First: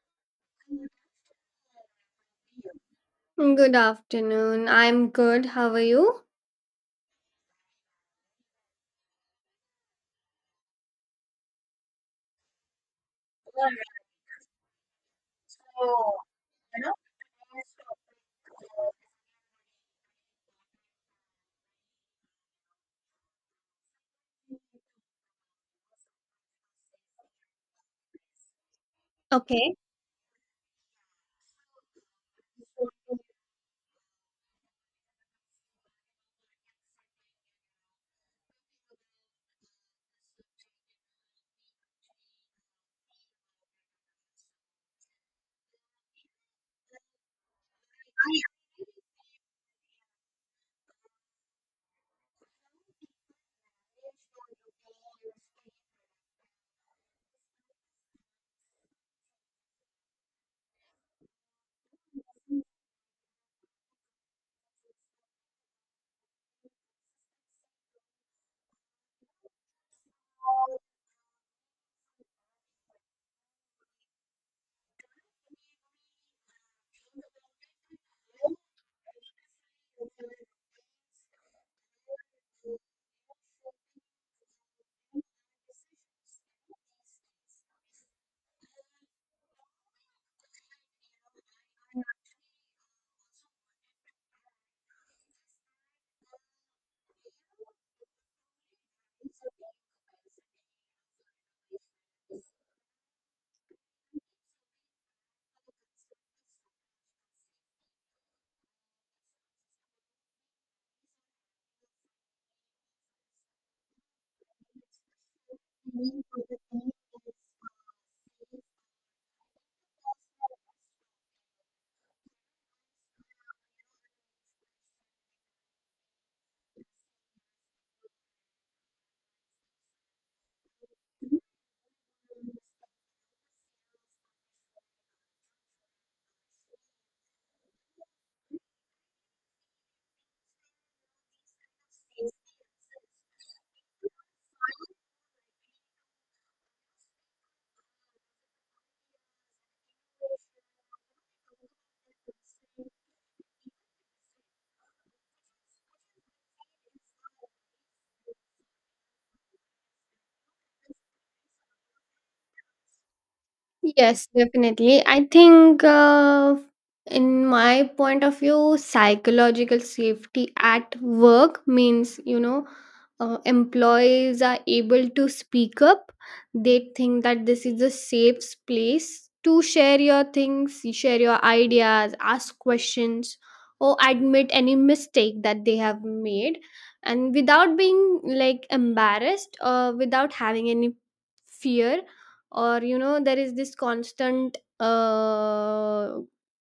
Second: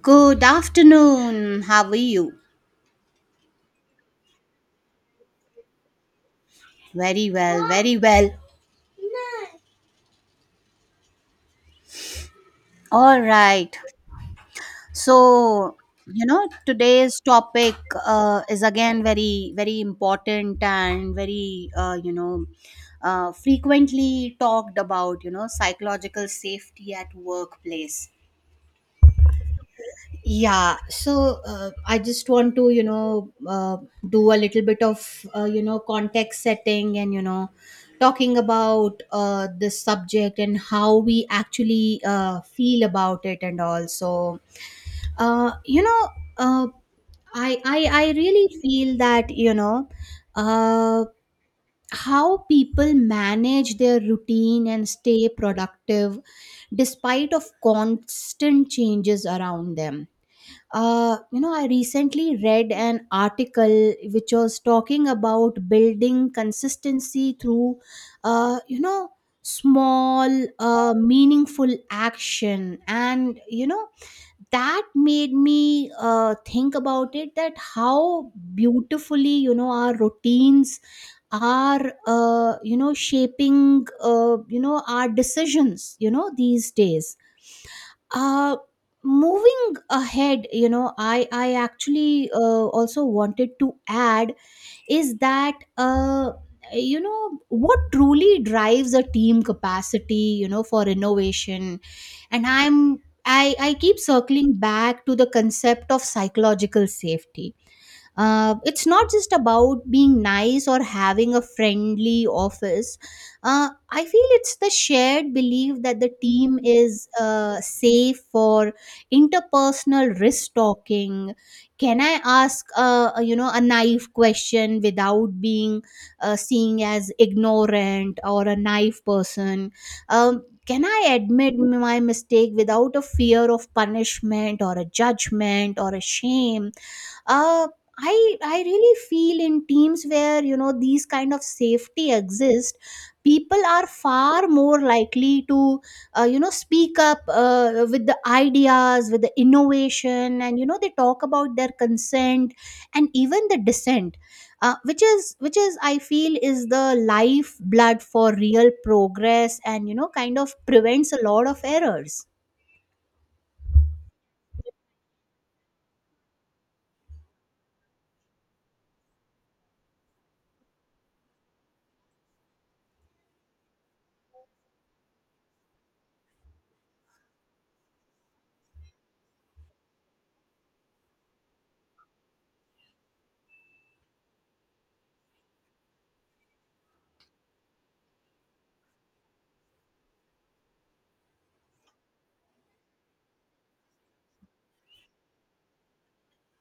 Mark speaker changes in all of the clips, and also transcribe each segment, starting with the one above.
Speaker 1: Good afternoon. How are you?
Speaker 2: Good afternoon. I'm good. How are you?
Speaker 1: Very well, very well. All right. So, today's topic is again very, very important and very, frequently talked about, psychological safety at workplace.
Speaker 2: Okay.
Speaker 1: Yeah, so I just want to do a little bit of context setting and talking about this subject and how we actually feel about it and all. So, uh, you know, uh, I, I, I really feel that, uh, how people manage their routine and stay productive despite of constant changes around them. I recently read an article which was talking about building consistency through, uh, you know, small, meaningful action. And that made me think about it that how beautifully, our routines are, shaping, our decisions, these days uh moving ahead. I actually also wanted to add is that what truly drives a team capacity, for innovation, and I keep circling back to the concept of psychological safety. It's not just about being nice or having a friendly office. I feel it's the shared belief that the team is safe for interpersonal risk talking. Can I ask, a naive question without being seen as ignorant or a naive person? Can I admit my mistake without a fear of punishment or a judgment or a shame? uh, I really feel in teams where these kind of safety exist, people are far more likely to speak up with the ideas, with the innovation, and they talk about their consent and even the dissent, which is I feel is the lifeblood for real progress and kind of prevents a lot of errors.
Speaker 2: Yes, definitely. I think, in my point of view, psychological safety at work means, you know, employees are able to speak up. They think that this is a safe place to share your things, you share your ideas, ask questions, or admit any mistake that they have made. And without being like embarrassed or without having any fear, or you know, there is this constant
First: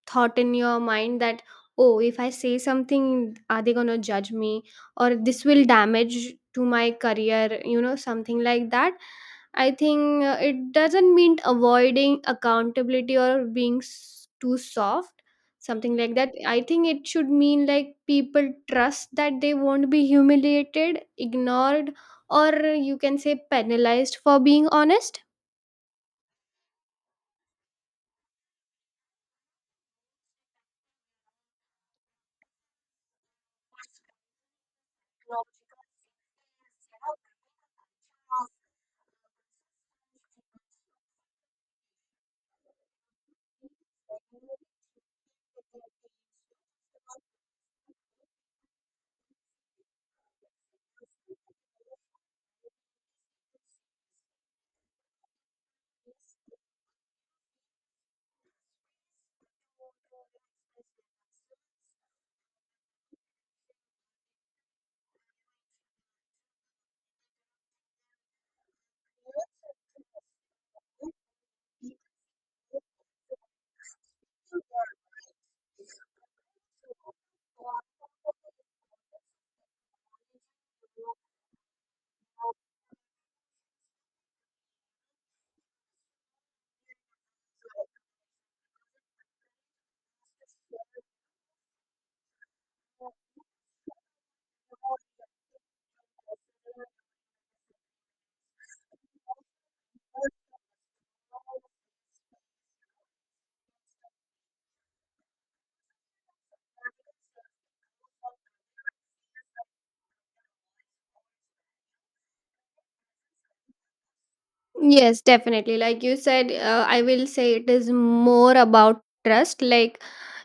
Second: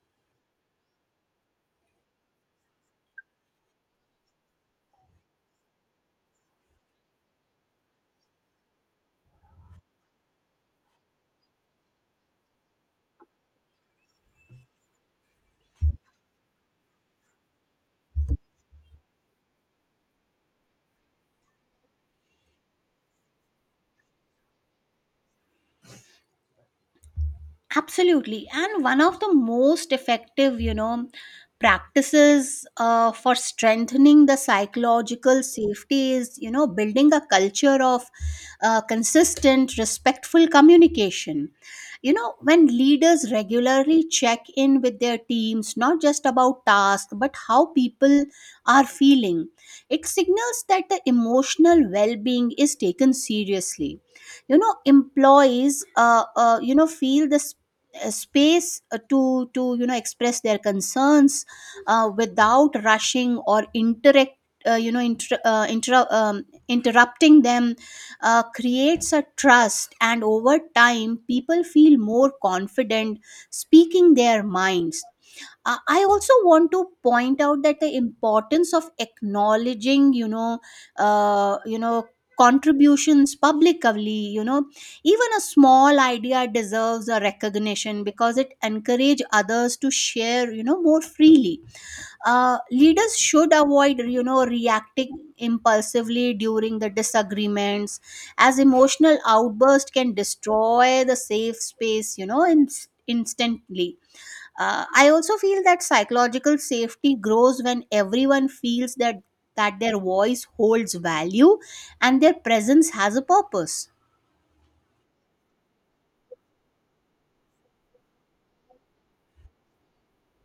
Speaker 2: thought in your mind that, oh, if I say something, are they going to judge me, or this will damage to my career, you know, something like that. I think it doesn't mean avoiding accountability or being too soft, something like that. I think it should mean like people trust that they won't be humiliated, ignored, or you can say penalized for being honest.
Speaker 1: Absolutely. And one of the most effective, practices for strengthening the psychological safety is, building a culture of consistent, respectful communication. You know, when leaders regularly check in with their teams, not just about tasks, but how people are feeling, it signals that the emotional well being is taken seriously. Employees feel this space to express their concerns without rushing or interact you know inter- interu- interrupting them. Creates a trust, and over time people feel more confident speaking their minds. I also want to point out that the importance of acknowledging uh, you know contributions publicly. Even a small idea deserves a recognition because it encourage others to share more freely. Leaders should avoid reacting impulsively during the disagreements, as emotional outburst can destroy the safe space, instantly. I also feel that psychological safety grows when everyone feels that their voice holds value and their presence has a purpose.
Speaker 2: Yes, definitely. Like you said, I will say it is more about trust. Like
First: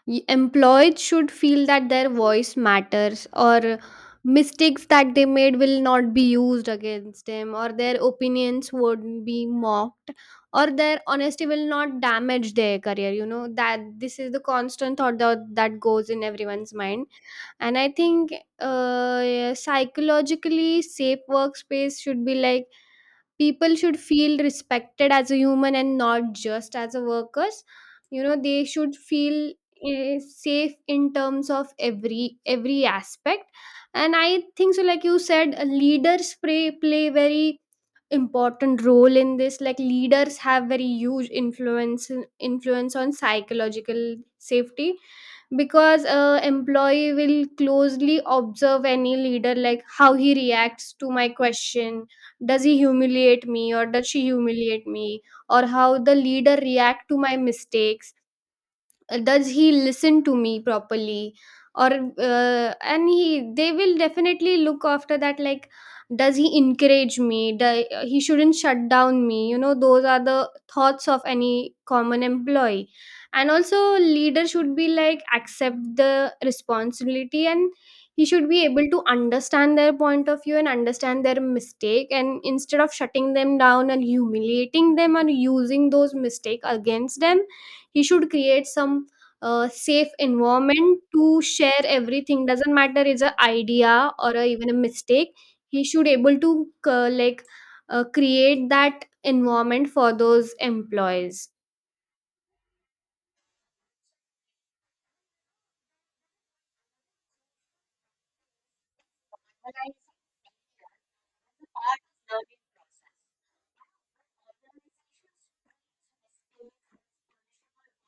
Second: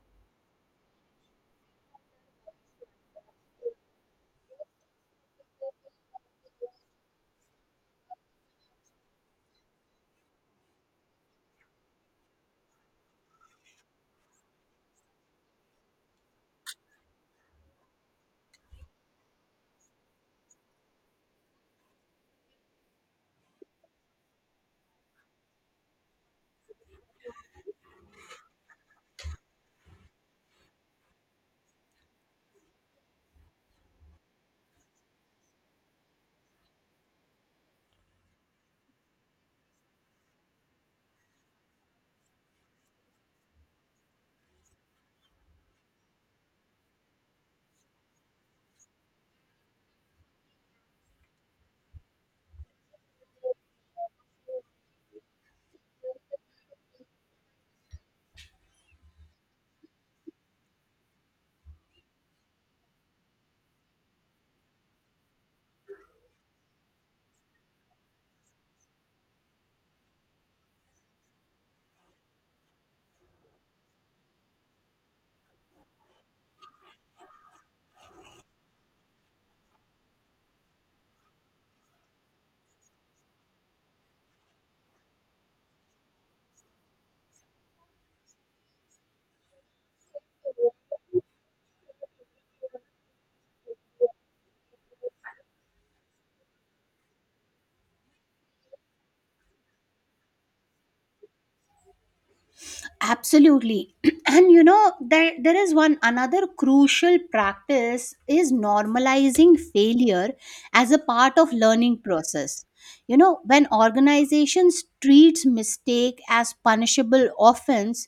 Speaker 2: employees should feel that their voice matters, or mistakes that they made will not be used against them, or their opinions won't be mocked, or their honesty will not damage their career. You know, that this is the constant thought that goes in everyone's mind. And I think, psychologically safe workspace should be like, people should feel respected as a human and not just as a workers. You know, they should feel, eh, safe in terms of every aspect. And I think so, like you said, leaders play very important role in this. Like leaders have very huge influence on psychological safety, because a employee will closely observe any leader, like how he reacts to my question, does he humiliate me or does she humiliate me, or how the leader react to my mistakes, does he listen to me properly? Or and he, they will definitely look after that, like does he encourage me? Do, he shouldn't shut down me, you know, those are the thoughts of any common employee. And also leader should be like accept the responsibility, and he should be able to understand their point of view and understand their mistake, and instead of shutting them down and humiliating them and using those mistake against them, he should create some a safe environment to share everything, doesn't matter it's a idea or a, even a mistake. He should able to like, create that environment for those employees.
Speaker 1: Absolutely. And there is one another crucial practice is normalizing failure as a part of learning process. When organizations treats mistake as punishable offense,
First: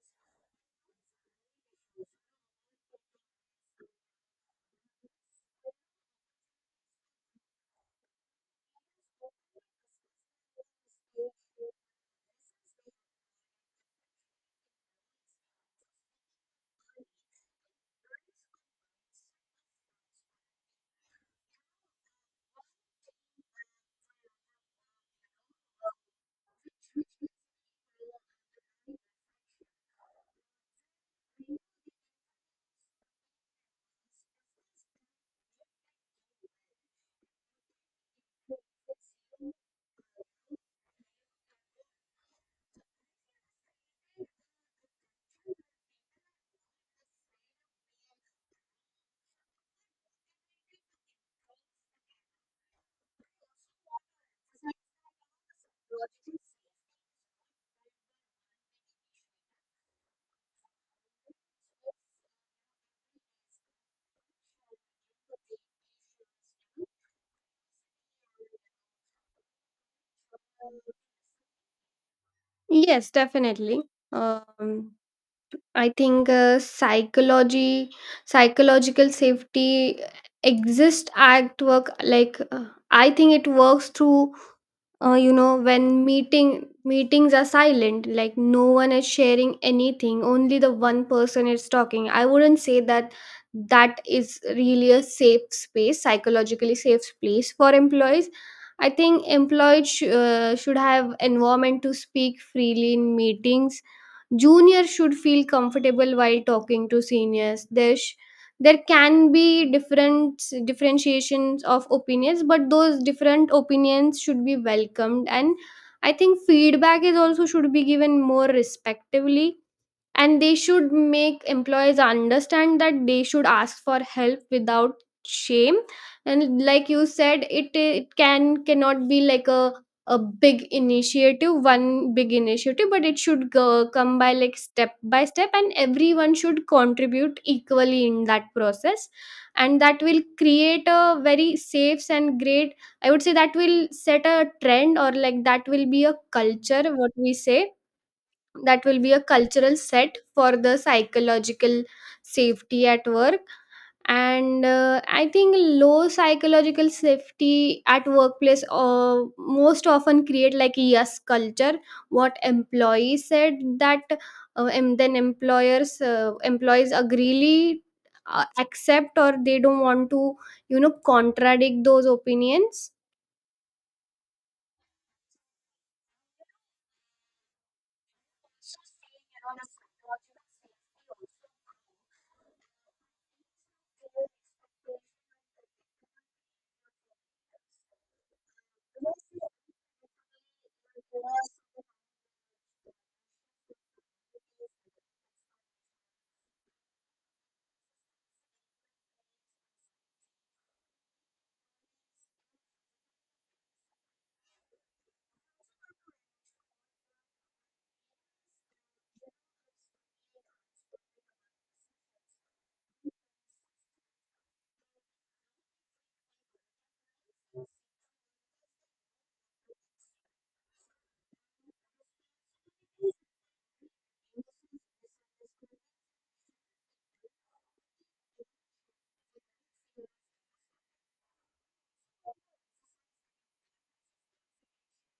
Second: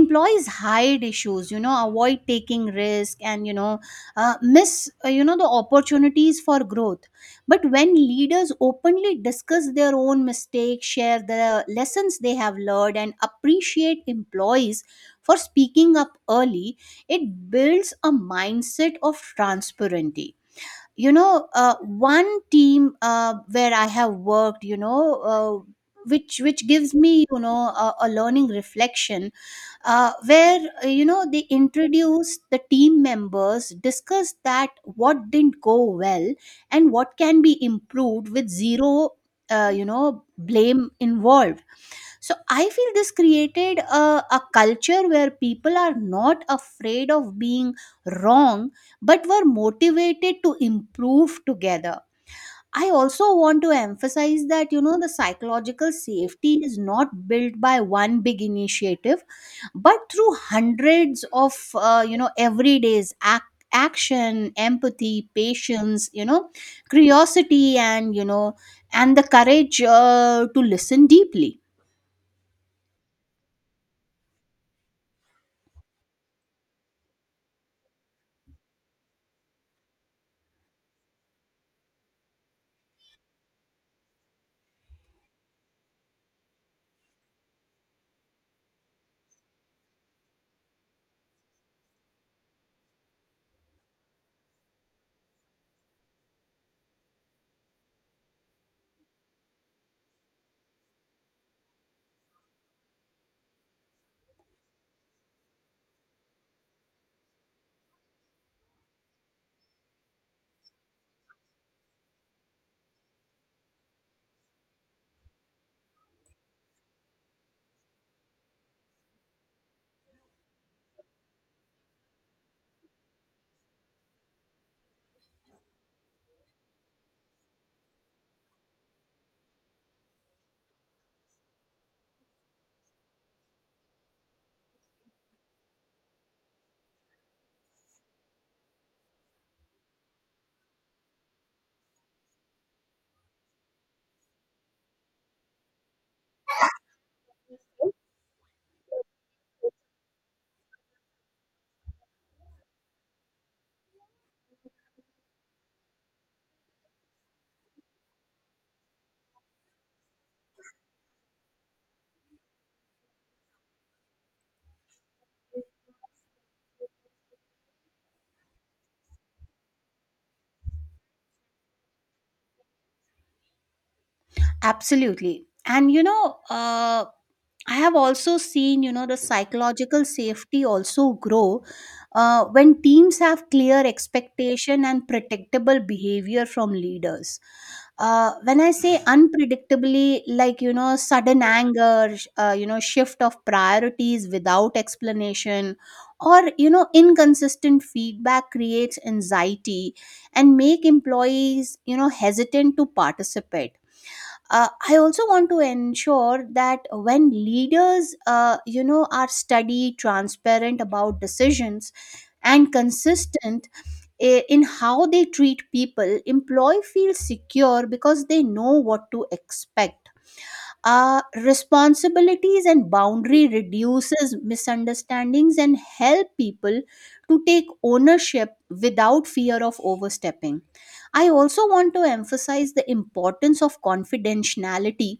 Speaker 1: employees hide issues, avoid taking risk and miss the opportunities for growth. But when leaders openly discuss their own mistakes, share the lessons they have learned, and appreciate employees for speaking up early, it builds a mindset of transparency. One team where I have worked, which gives me a learning reflection, where they introduce the team members discuss that what didn't go well and what can be improved with zero blame involved. So I feel this created a culture where people are not afraid of being wrong but were motivated to improve together. I also want to emphasize that the psychological safety is not built by one big initiative but through hundreds of everyday's action, empathy, patience, curiosity and the courage to listen deeply.
Speaker 2: Yes, definitely. um, I think psychological safety exists at work. Like, I think it works through, you know, when meetings are silent, like no one is sharing anything, only the one person is talking. I wouldn't say that that is really a safe space, psychologically safe place for employees. I think employees should have environment to speak freely in meetings. Juniors should feel comfortable while talking to seniors. There, there can be different differentiations of opinions, but those different opinions should be welcomed. And I think feedback is also should be given more respectively, and they should make employees understand that they should ask for help without shame. And like you said, it can cannot be like a big initiative, one big initiative, but it should go, come by like step by step, and everyone should contribute equally in that process. And that will create a very safe and great, I would say that will set a trend, or like that will be a culture, what we say, that will be a cultural set for the psychological safety at work. And I think low psychological safety at workplace most often create like a yes culture, what employee said, that and then employers, employees agreely accept, or they don't want to, you know, contradict those opinions.
Speaker 1: Absolutely. And I have also seen the psychological safety also grow when teams have clear expectation and predictable behavior from leaders. When I say unpredictably, like, sudden anger, shift of priorities without explanation, or, inconsistent feedback creates anxiety and make employees, hesitant to participate. I also want to ensure that when leaders are steady transparent about decisions and consistent in how they treat people, employee feels secure because they know what to expect. Responsibilities and boundary reduces misunderstandings and help people to take ownership without fear of overstepping. I also want to emphasize the importance of confidentiality.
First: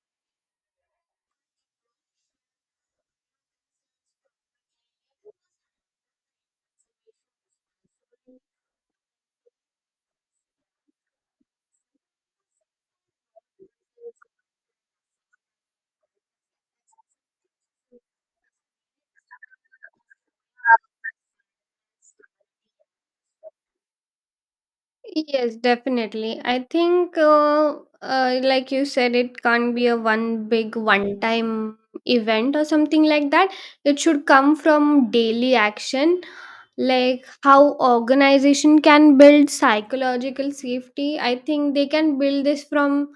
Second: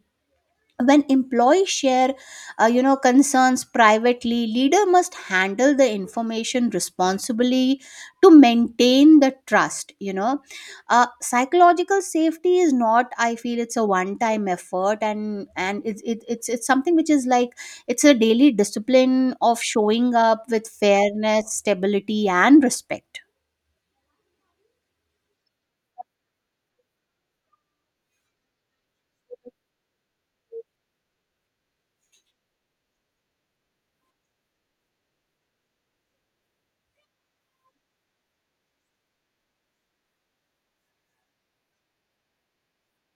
Speaker 1: When employees share concerns privately, leader must handle the information responsibly to maintain the trust. Psychological safety is not, I feel, it's a one time effort, and it's it, it's something which is like it's a daily discipline of showing up with fairness stability and respect.
Speaker 2: Yes, definitely. I think, like you said, it can't be a one big, one time event or something like that. It should come from daily action, like how organization can build psychological safety. I think they can build this from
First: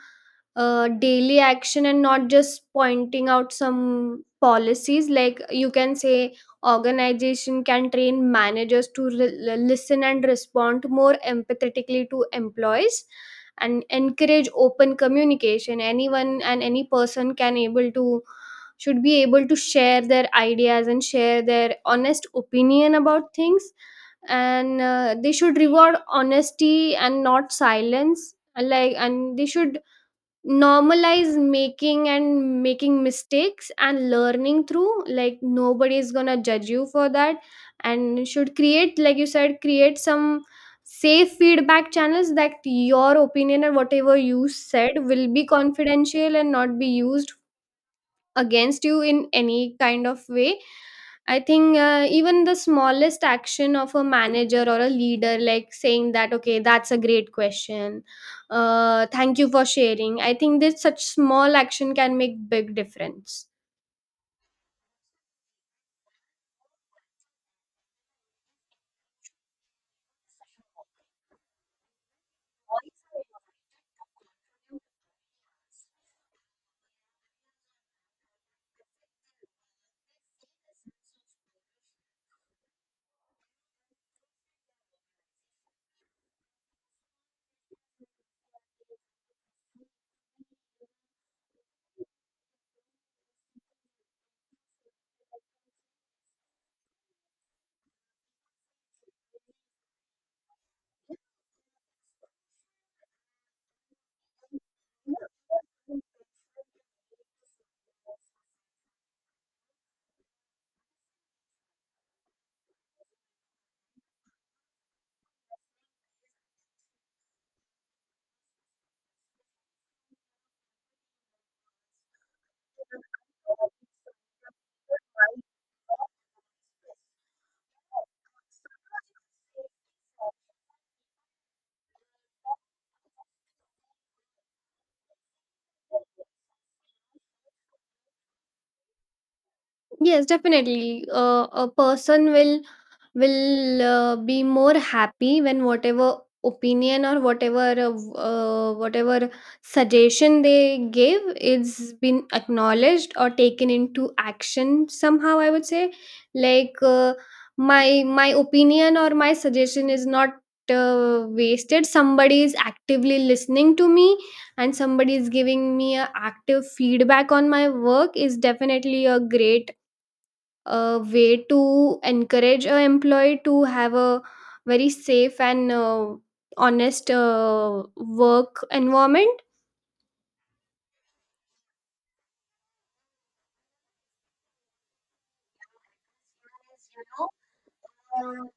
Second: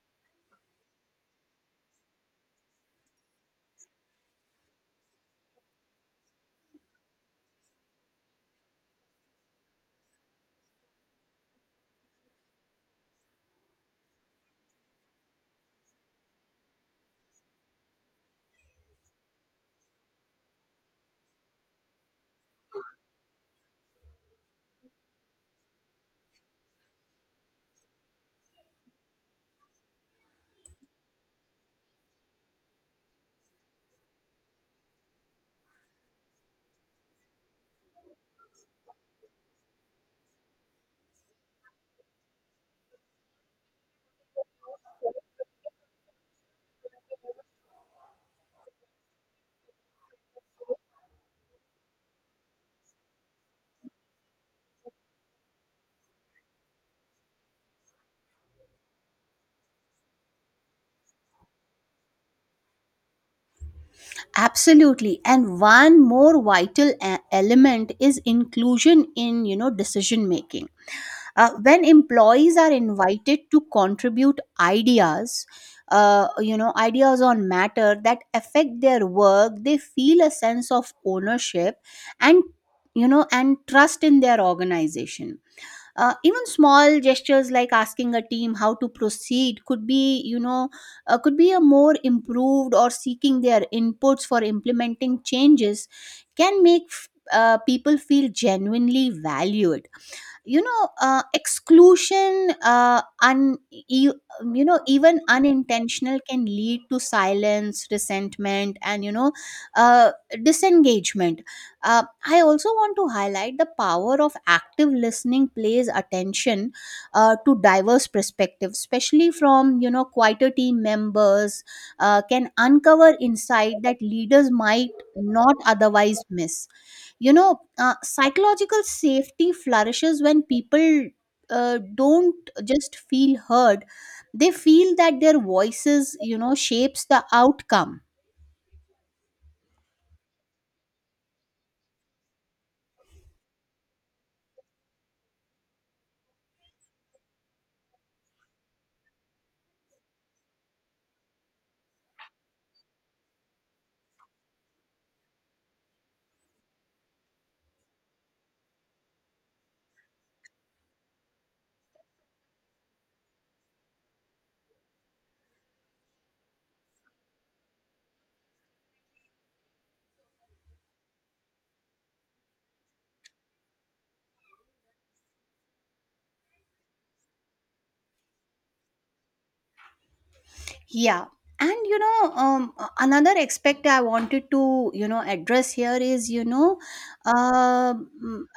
Speaker 2: daily action and not just pointing out some policies. Like you can say, organization can train managers to listen and respond more empathetically to employees and encourage open communication. Anyone and any person can able to, should be able to share their ideas and share their honest opinion about things. And they should reward honesty and not silence. And like, and they should normalize making and making mistakes and learning through, like nobody is gonna judge you for that. And should create, like you said, create some safe feedback channels that your opinion and whatever you said will be confidential and not be used against you in any kind of way. I think, even the smallest action of a manager or a leader, like saying that, okay, that's a great question. Thank you for sharing. I think that such small action can make big difference.
Speaker 1: Absolutely. And one more vital element is inclusion in decision making. When employees are invited to contribute ideas, ideas on matter that affect their work, they feel a sense of ownership and, and trust in their organization. Even small gestures like asking a team how to proceed could be, could be a more improved or seeking their inputs for implementing changes can make people feel genuinely valued. Exclusion, un, e- you know even unintentional, can lead to silence, resentment and uh, disengagement. I also want to highlight the power of active listening plays attention to diverse perspectives, especially from quieter team members, can uncover insight that leaders might not otherwise miss. Psychological safety flourishes when people don't just feel heard, they feel that their voices shapes the outcome.
Speaker 2: Yes, definitely. A person will, be more happy when whatever opinion or whatever whatever suggestion they give is been acknowledged or taken into action somehow, I would say, like, my opinion or my suggestion is not wasted, somebody is actively listening to me, and somebody is giving me a active feedback on my work is definitely a great a way to encourage a employee to have a very safe and honest work environment.
Speaker 1: Yeah. And another aspect I wanted to address here is um,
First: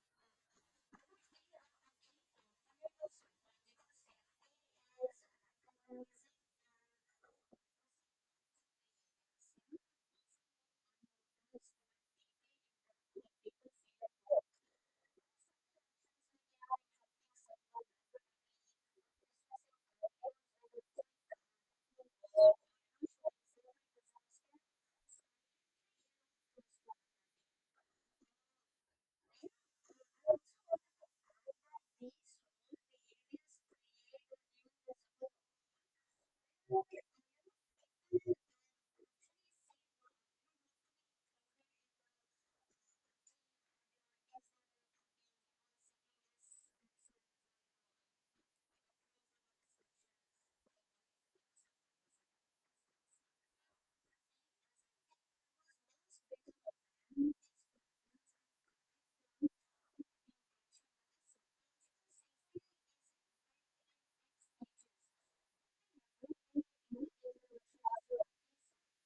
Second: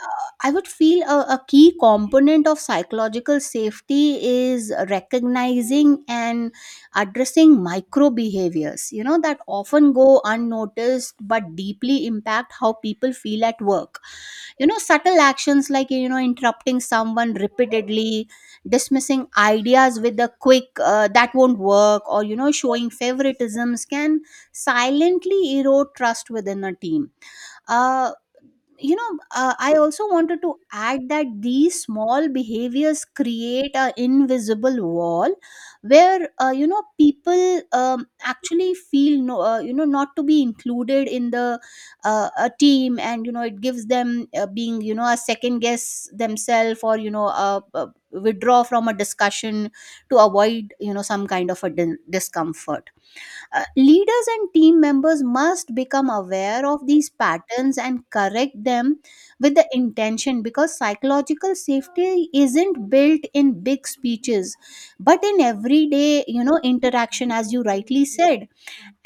Speaker 1: I would feel a key component of psychological safety is recognizing and addressing micro behaviors that often go unnoticed but deeply impact how people feel at work. Subtle actions like interrupting someone repeatedly, dismissing ideas with a quick "that won't work", or showing favoritisms can silently erode trust within a team. uh, I also wanted to add that these small behaviors create an invisible wall where people actually feel not to be included in the a team, and it gives them being a second guess themselves or withdraw from a discussion to avoid some kind of a discomfort. Leaders and team members must become aware of these patterns and correct them with the intention, because psychological safety isn't built in big speeches but in everyday interaction, as you rightly said.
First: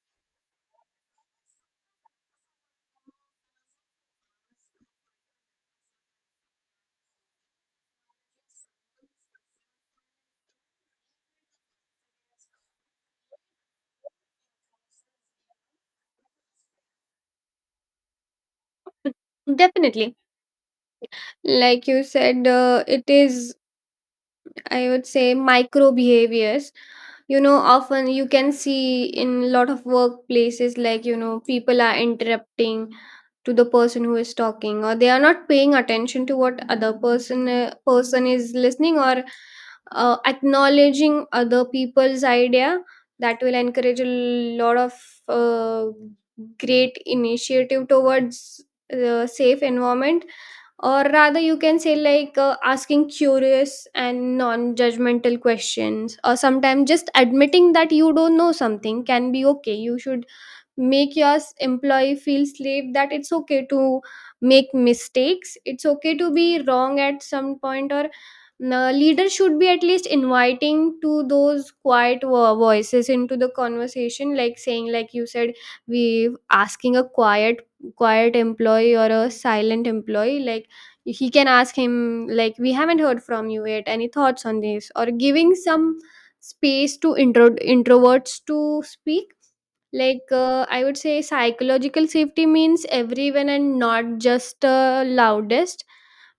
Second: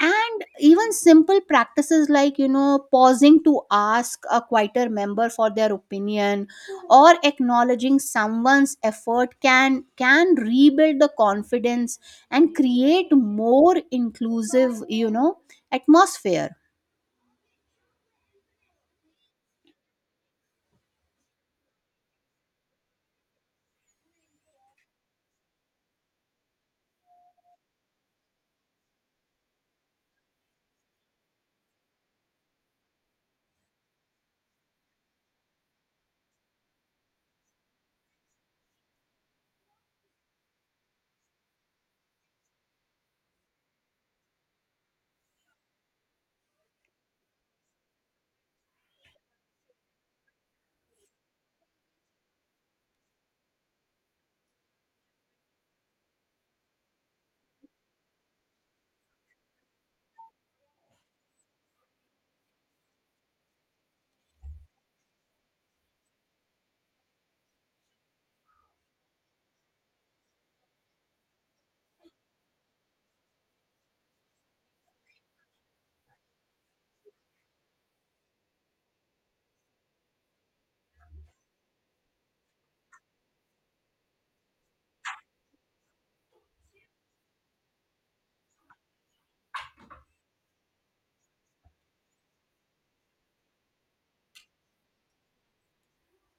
Speaker 1: And even simple practices like pausing to ask a quieter member for their opinion or acknowledging someone's effort can rebuild the confidence and create more inclusive atmosphere.
Speaker 2: Definitely, like you said, it is, I would say, micro behaviors. You know, often you can see in a lot of workplaces, like, you know, people are interrupting to the person who is talking, or they are not paying attention to what other person, person is listening, or acknowledging other people's idea. That will encourage a lot of uh, great initiative towards the safe environment. Or rather you can say, like, asking curious and non-judgmental questions, or sometimes just admitting that you don't know something can be okay. You should make your employee feel slave that it's okay to make mistakes, it's okay to be wrong at some point. Or the leader should be at least inviting to those quiet voices into the conversation, like saying, like you said, we asking a quiet employee or a silent employee, like he can ask him like, we haven't heard from you yet, any thoughts on this? Or giving some space to introverts to speak. Like, I would say psychological safety means everyone and not just loudest.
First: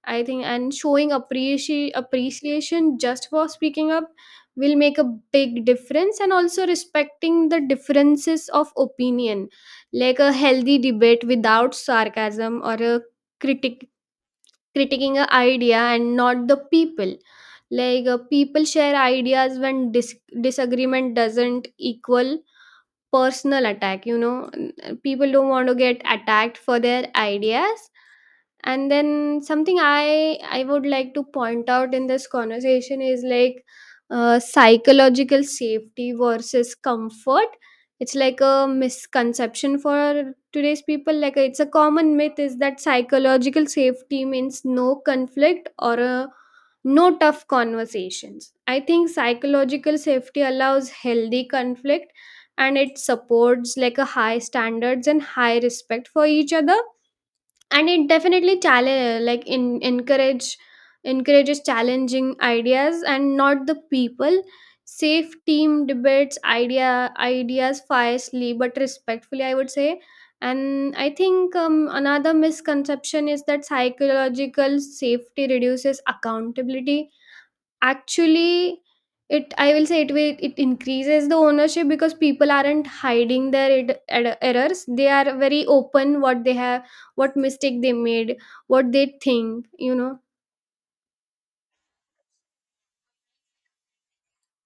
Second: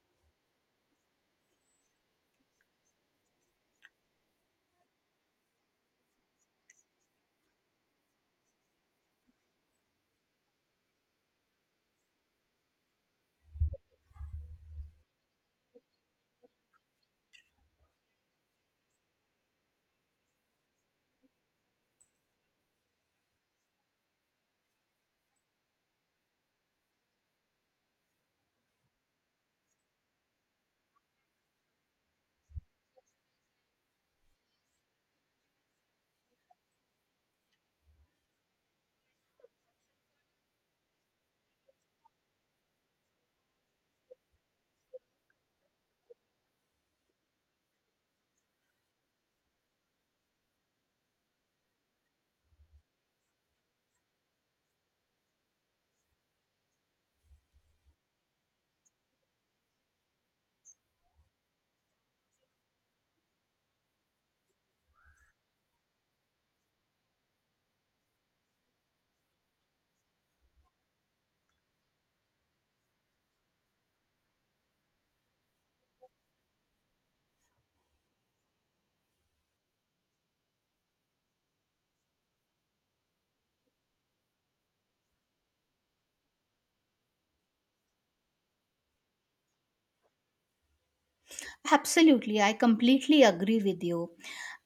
Speaker 2: I think. And showing appreciation just for speaking up will make a big difference. And also respecting the differences of opinion, like a healthy debate without sarcasm or a critic critiquing an idea and not the people. Like, people share ideas when disagreement doesn't equal personal attack. You know, people don't want to get attacked for their ideas. And then something I would like to point out in this conversation is like, psychological safety versus comfort. It's like a misconception for today's people, like it's a common myth is that psychological safety means no conflict or a no tough conversations. I think psychological safety allows healthy conflict, and it supports like a high standards and high respect for each other. And it definitely challenge, like in encourage, encourages challenging ideas and not the people. Safe team debates ideas fiercely but respectfully, I would say. And I think, another misconception is that psychological safety reduces accountability. Actually, it, I will say it will, it increases the ownership because people aren't hiding their errors. They are very open what they have, what mistake they made, what they think, you know.
Speaker 1: Absolutely, I completely agree with you.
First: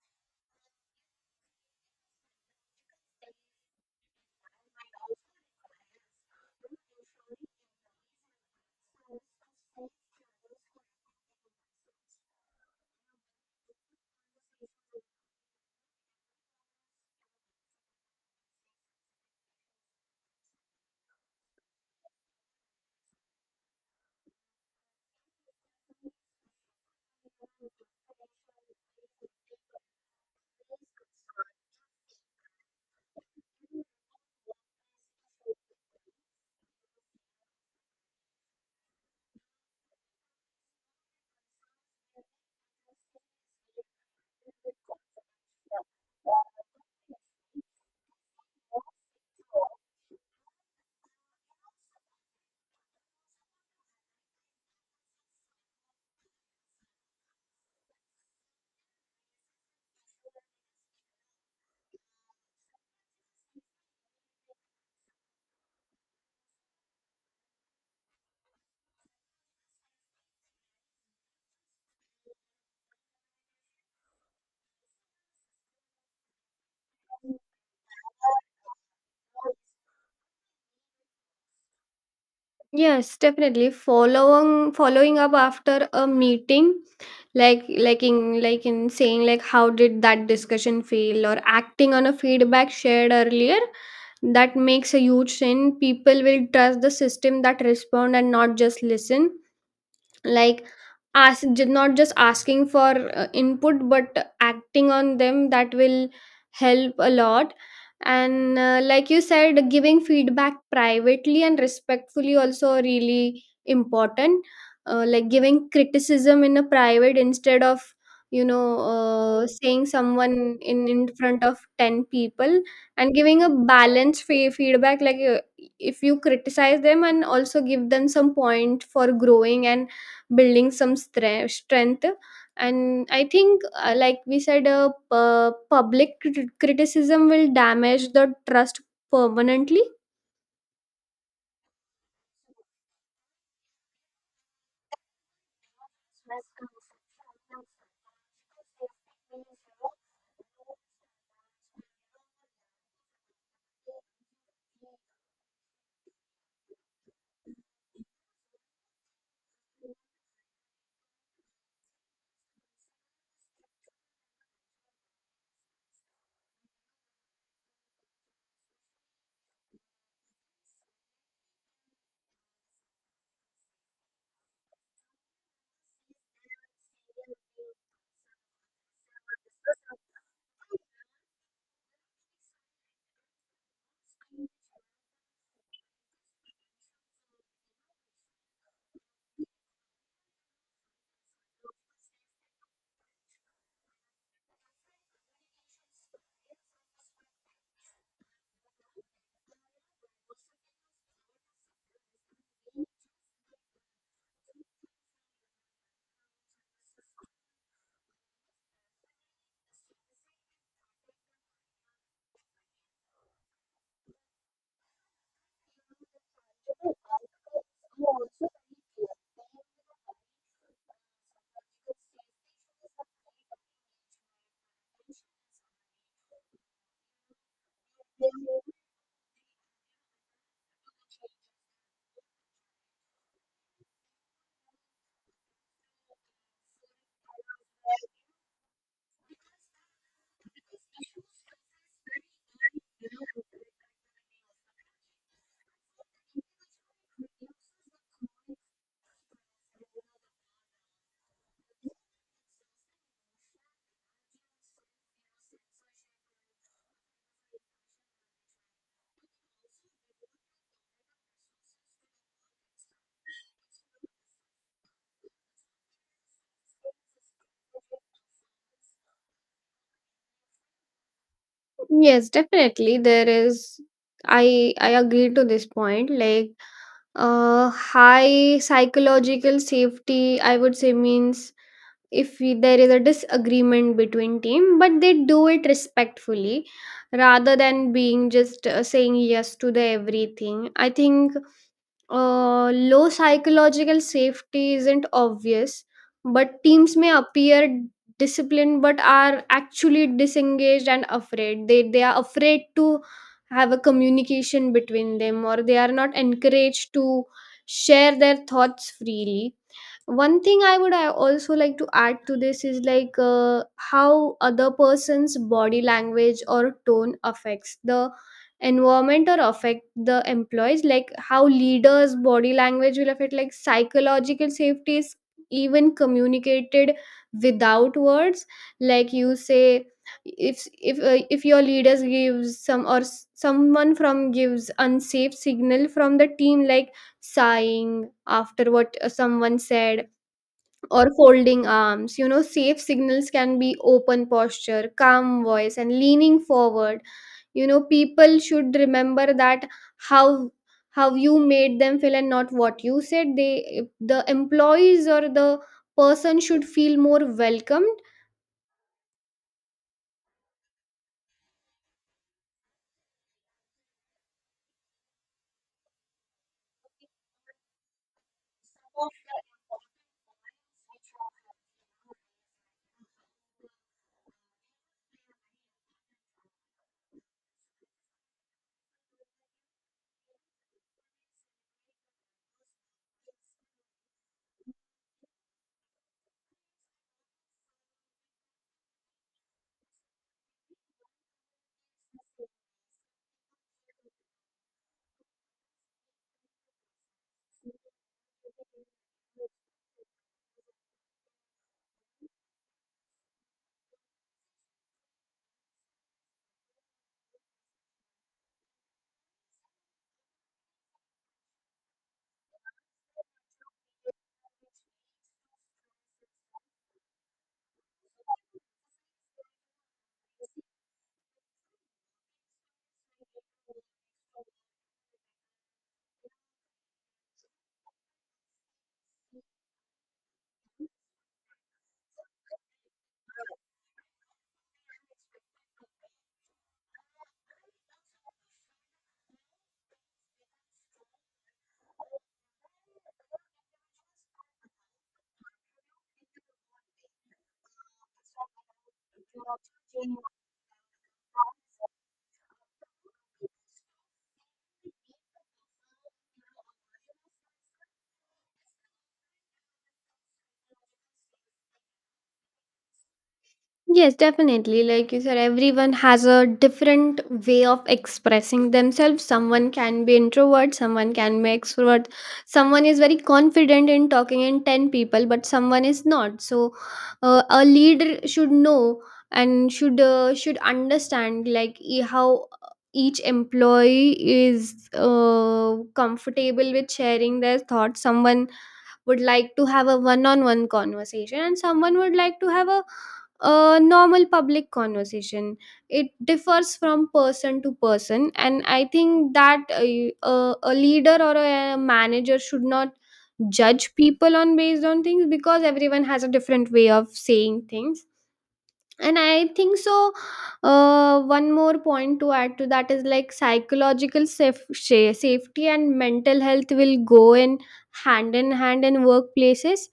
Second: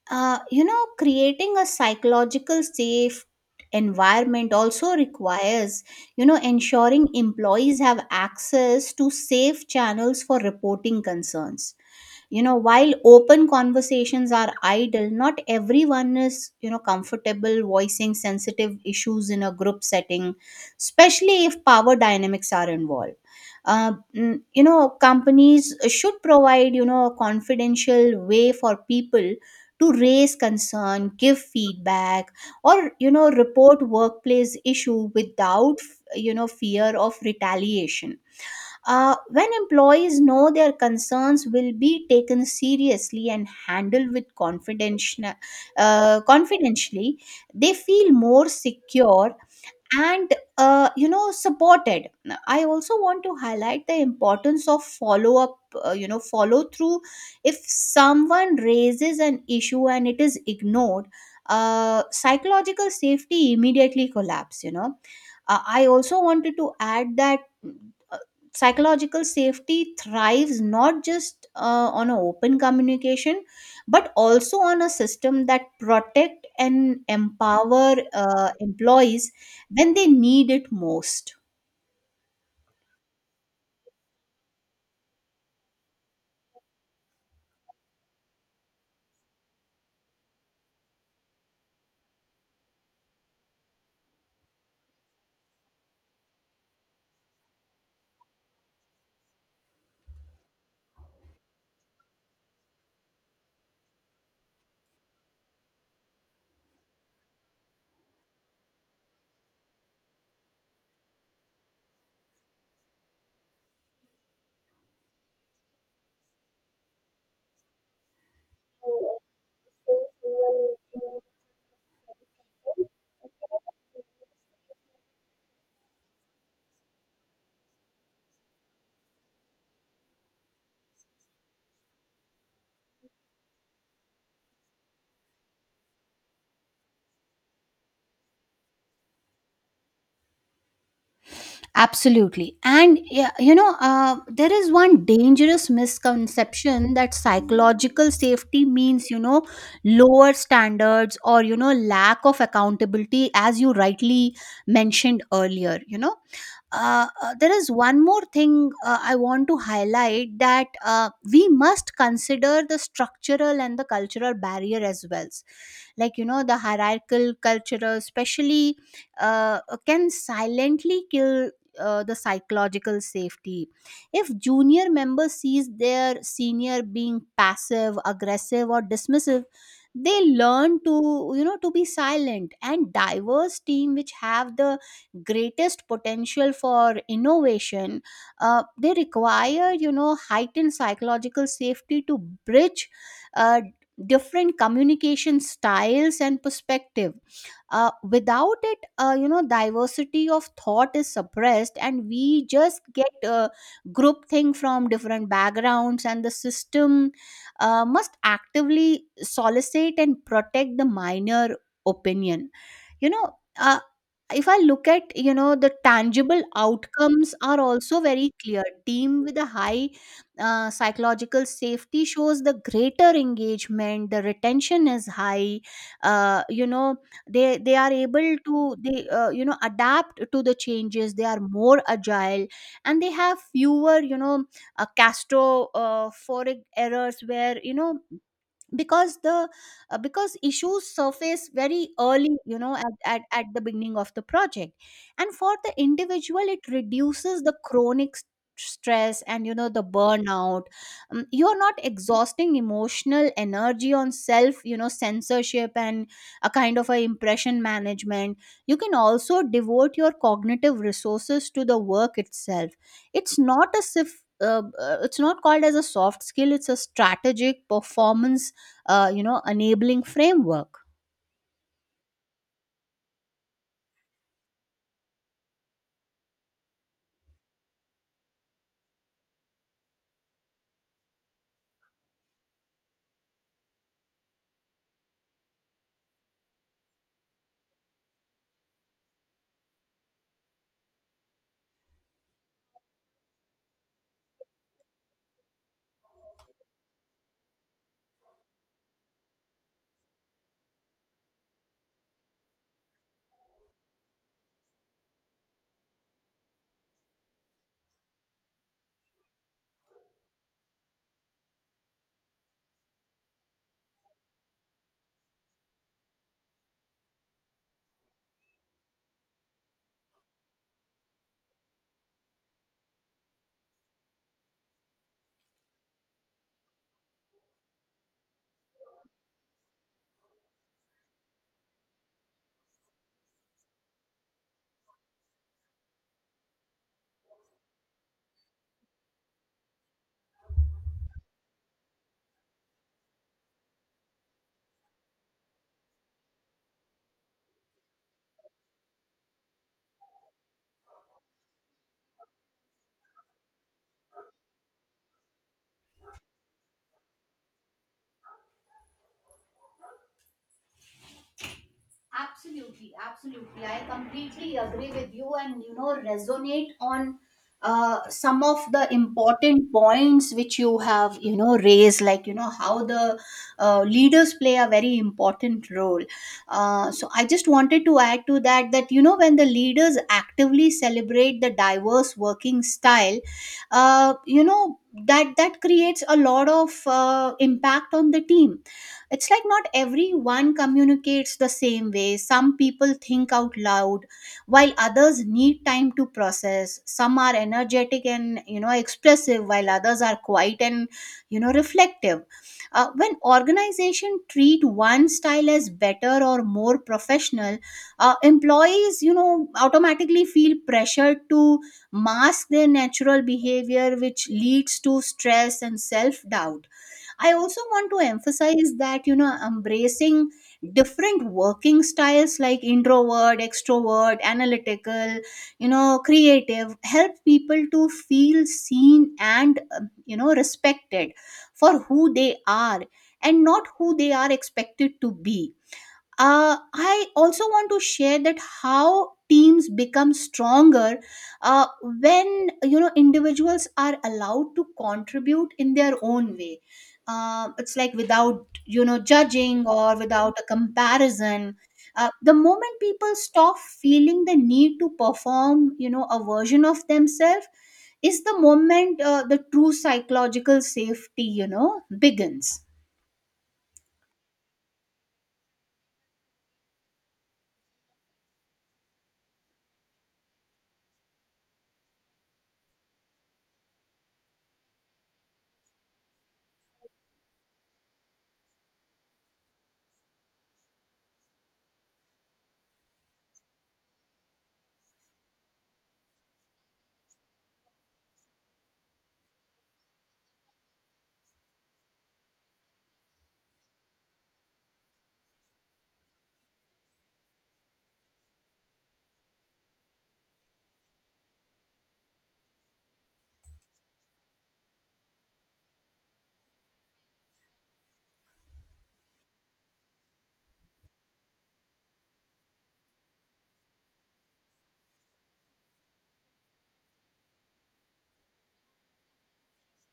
Speaker 1: Creating a psychological safe environment also requires, ensuring employees have access to safe channels for reporting concerns. While open conversations are idle, not everyone is comfortable voicing sensitive issues in a group setting, especially if power dynamics are involved. Companies should provide a confidential way for people to raise concern, give feedback or report workplace issue without fear of retaliation. When employees know their concerns will be taken seriously and handled with confidentially, they feel more secure and supported. I also want to highlight the importance of follow up, follow through. If someone raises an issue and it is ignored, psychological safety immediately collapse. I also wanted to add that mm, uh, psychological safety thrives not just on an open communication but also on a system that protect and empower employees when they need it most.
Speaker 2: Yes, definitely. Following up after a meeting, like in saying like, how did that discussion feel, or acting on a feedback shared earlier, that makes a huge change. People will trust the system that respond and not just listen. Like ask, not just asking for input but acting on them, that will help a lot. And like you said, giving feedback privately and respectfully also really important. Uh, like giving criticism in a private instead of, you know, saying someone in front of 10 people, and giving a balanced feedback, like, if you criticize them and also give them some point for growing and building some strength. And I think, like we said, public criticism will damage the trust permanently.
Speaker 1: Absolutely. And yeah, there is one dangerous misconception that psychological safety means, lower standards or, lack of accountability, as you rightly mentioned earlier. There is one more thing I want to highlight that we must consider the structural and the cultural barrier as well. Like, you know, the hierarchical culture, especially uh, can silently kill the psychological safety if junior member sees their senior being passive aggressive or dismissive, they learn to, you know, to be silent, and diverse team which have the greatest potential for innovation, they require, you know, heightened psychological safety to bridge uh, different communication styles and perspective. Without it, you know, diversity of thought is suppressed and we just get group thing from different backgrounds, and the system must actively solicit and protect the minor opinion, you know. uh, if I look at, you know, the tangible outcomes are also very clear. Team with a high psychological safety shows the greater engagement, the retention is high, uh, you know they are able to, they, you know, adapt to the changes, they are more agile, and they have fewer, you know, castro for errors where, you know, because the because issues surface very early, you know, at the beginning of the project. And for the individual it reduces the chronic stress and, you know, the burnout. You are not exhausting emotional energy on self, you know, censorship and a kind of a impression management. You can also devote your cognitive resources to the work itself. It's not a it's not called as a soft skill, it's a strategic performance, you know, enabling framework.
Speaker 2: Yes, definitely. There is, I agree to this point. Like, uh, high psychological safety, I would say, means if we, there is a disagreement between team but they do it respectfully, rather than being just saying yes to the everything, I think. Low psychological safety isn't obvious, but teams may appear disciplined but are actually disengaged and afraid. They are afraid to have a communication between them, or they are not encouraged to share their thoughts freely. One thing I also like to add to this is like how other person's body language or tone affects the environment or affect the employees, like how leaders body language will affect, like psychological safety is even communicated without words. Like you say, if your leaders gives someone from gives unsafe signal from the team, like sighing after what someone said, or folding arms. Safe signals can be open posture, calm voice, and leaning forward. People should remember that how how you made them feel and not what you said. The employees or the person should feel more welcomed.
Speaker 1: Absolutely, absolutely. I completely agree with you and, you know, resonate on some of the important points which you have, you know, raised, like, you know, how the leaders play a very important role. So I just wanted to add to that that, you know, when the leaders actively celebrate the diverse working style, uh, you know that creates a lot of impact on the team. It's like not everyone communicates the same way. Some people think out loud while others need time to process. Some are energetic and, you know, expressive, while others are quiet and, you know, reflective. When organization treat one style as better or more professional, employees, you know, automatically feel pressured to mask their natural behavior, which leads to stress and self doubt. I also want to emphasize that, you know, embracing different working styles like introvert, extrovert, analytical, you know, creative, help people to feel seen and, you know, respected for who they are and not who they are expected to be. I also want to share that how teams become stronger when, you know, individuals are allowed to contribute in their own way. It's like without, you know, judging or without a comparison. The moment people stop feeling the need to perform, you know, a version of themselves, is the moment the true psychological safety, you know, begins.
Speaker 2: Yes, definitely. Like you said, everyone has a different way of expressing themselves. Someone can be introvert, someone can be extrovert, someone is very confident in talking in 10 people, but someone is not. So, a leader should know and should should understand, like how each employee is comfortable with sharing their thoughts. Someone would like to have a one on one conversation, and someone would like to have a normal public conversation. It differs from person to person, and I think that a leader or a manager should not judge people on based on things, because everyone has a different way of saying things. And I think so. One more point to add to that is like psychological safety and mental health will go in hand in hand in workplaces.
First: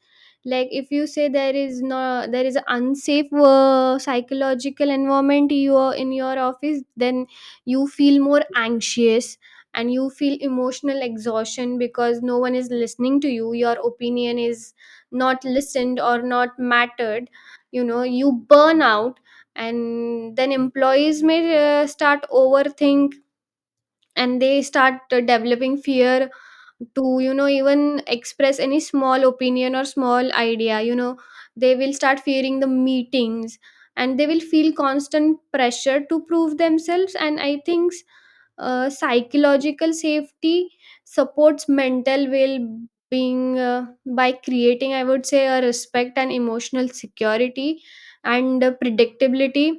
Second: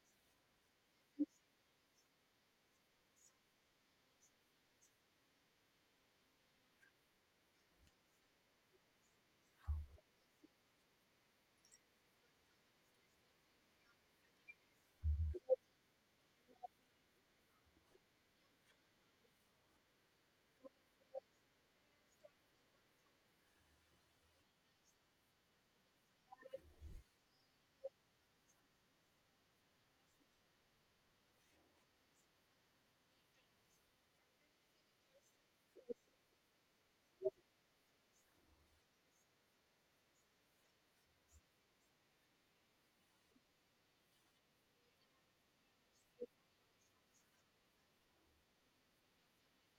Speaker 2: Like if you say there is no there is an unsafe psychological environment you are in your office, then you feel more anxious, and you feel emotional exhaustion because no one is listening to you, your opinion is not listened or not mattered. You burn out, and then employees may start overthink, and they start developing fear to even express any small opinion or small idea. They will start fearing the meetings, and they will feel constant pressure to prove themselves. And I think psychological safety supports mental well being by creating, I would say, a respect and emotional security, and predictability.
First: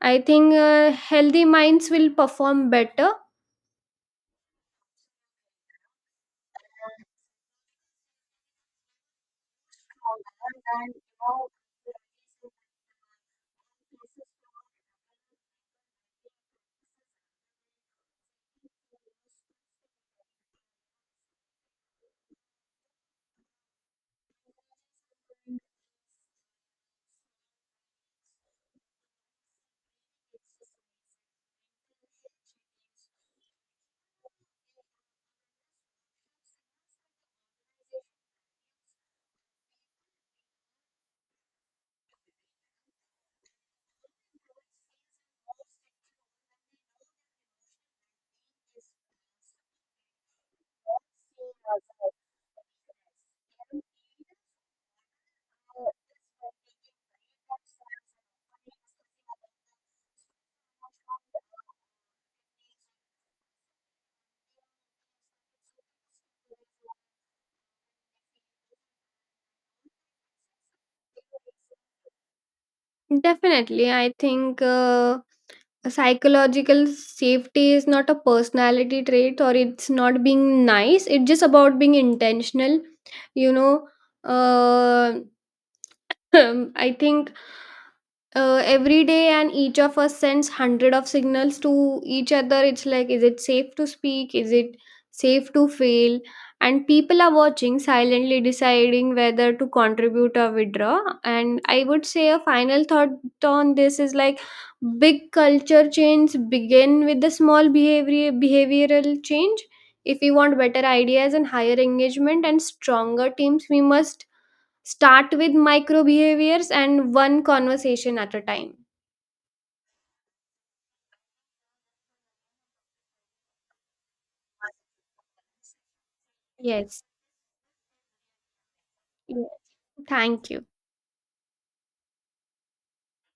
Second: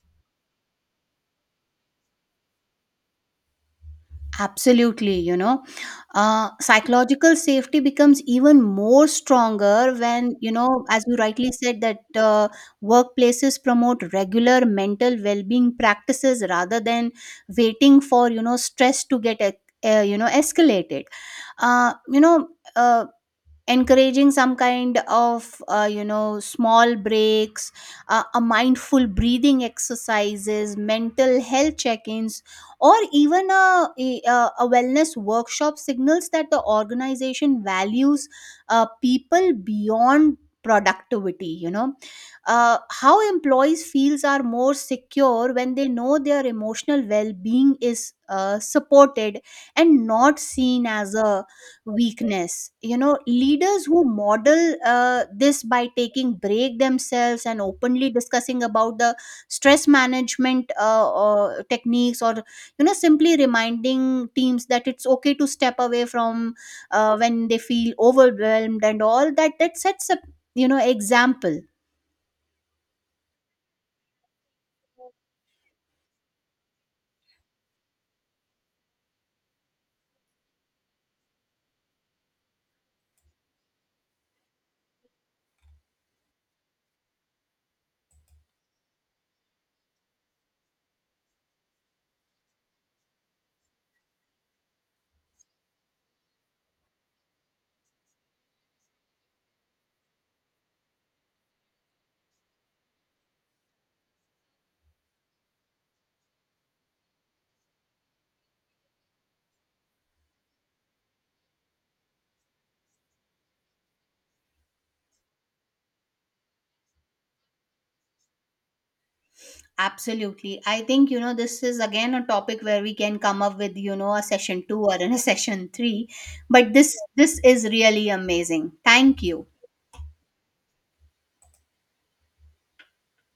Speaker 2: I think healthy minds will perform better.
Speaker 1: Absolutely, you know, psychological safety becomes even more stronger when, you know, as you rightly said, that workplaces promote regular mental well being practices rather than waiting for, you know, stress to get, you know, escalated. Uh, you know, uh, encouraging some kind of, you know, small breaks, a mindful breathing exercises, mental health check-ins, or even a wellness workshop signals that the organization values people beyond productivity, you know. How employees feels are more secure when they know their emotional well-being is supported and not seen as a weakness, you know. Leaders who model this by taking break themselves and openly discussing about the stress management or techniques, or, you know, simply reminding teams that it's okay to step away from when they feel overwhelmed and all that, that sets up, you know, example.
Speaker 2: Definitely. I think psychological safety is not a personality trait, or it's not being nice. It's just about being intentional. You know, uh, I think every day, and each of us sends hundred of signals to each other. It's like, is it safe to speak, is it safe to fail? And people are watching, silently deciding whether to contribute or withdraw. And I would say a final thought on this is like big culture change begin with the small behavioral change. If we want better ideas and higher engagement and stronger teams, we must start with micro behaviors and one conversation at a time.
Speaker 1: Absolutely, I think, you know, this is again a topic where we can come up with, you know, a session 2 or in a session 3, but this
Speaker 2: Yes.
Speaker 1: this is really amazing. Thank you.
Speaker 2: Thank you.